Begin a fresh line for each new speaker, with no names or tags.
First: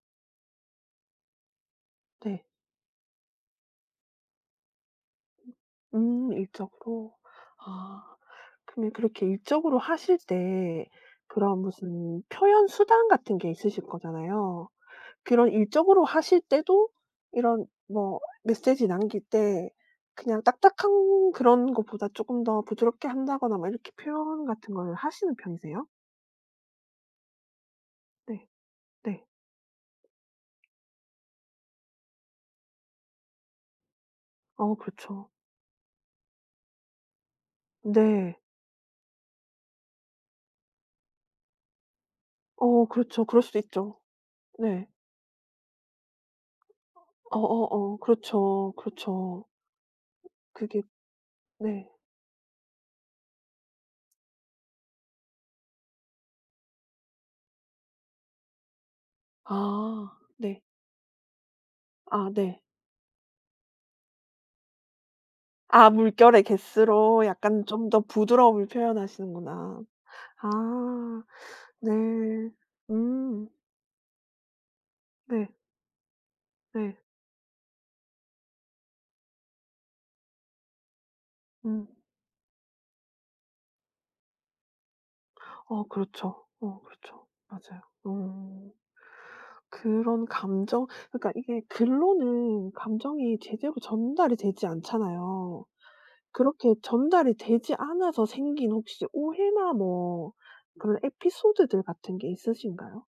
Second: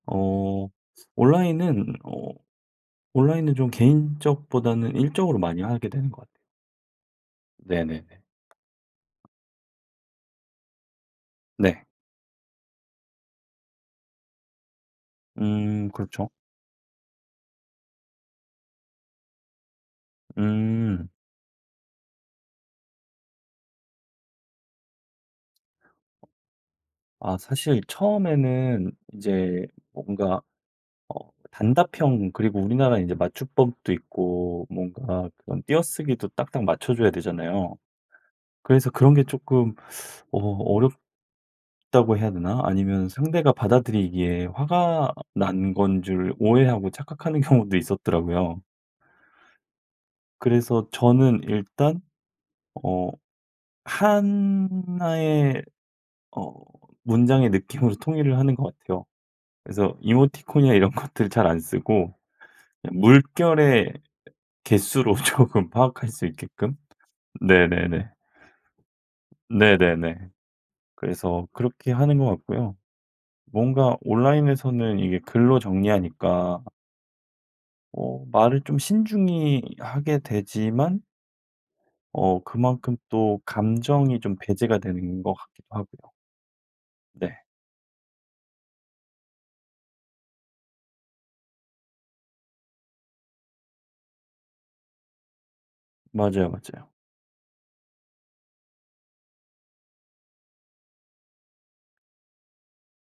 어. 온라인은 어
네.
온라인은 좀 개인적보다는 일적으로 많이 하게 되는 것
음.
같
일적으로. 아.
네네네.
그러면 그렇게 일적으로 하실 때 그런
네.
무슨 표현 수단 같은 게 있으실 거잖아요. 그런
음.
일적으로
그렇죠.
하실 때도 이런 뭐 메시지 남길 때 그냥
음.
딱딱한 그런 것보다 쪼끔 더 부드럽게 한다거나 뭐 이렇게 표현 같은 걸 하시는 편이세요?
어. 아. 사실
네.
처음에는
네.
인제 뭔가 어. 단답형 그리고 우리나라 인제 맞춤법도 있고
어. 그렇죠.
뭔가 그런 띄어쓰기도 딱딱 맞춰 줘야 되잖아요.
네.
그래서 그런 게 쪼끔 어. 어렵다고 해야 되나?
어.
아니면
그렇죠. 그럴
상대가
수도 있죠.
받아들이기에
네.
화가 어 난 건 줄 오해하고 착각하는 경우도
어어어.
있었더라고요.
그렇죠, 그렇죠. 그게
그래서 저는
네.
일단 어. 1 의 어. 문장의 느낌으로 통일을 하는 것 같아요. 그래서
아. 네.
이모티콘이나 이런 것들 잘 안 쓰고
아 네.
그냥 물결의 개수로 조금
아
파악할 수
물결의
있게끔.
개수로 약간 좀 더
네네네.
부드러움을 표현하시는구나.
네네네.
아.
그래서 그렇게
네.
하는 것 같고요.
음.
뭔가 온라인에서는 이게
네.
글로 정리하니까
네.
어. 말을 좀 신중히 하게 되지만
음.
어. 그만큼 또 감정이 좀 배제가 되는 것 같기도
어.
하고요.
그렇죠. 어 그렇죠.
네.
맞아요. 음. 그런 감정 그니까 이게 글로는 감정이 제대로 전달이 되지 않잖아요.
맞아요,
그렇게
맞아요.
전달이 되지 않아서 생긴 혹시 오해나 뭐 그런 에피소드들 같은 게 있으신가요?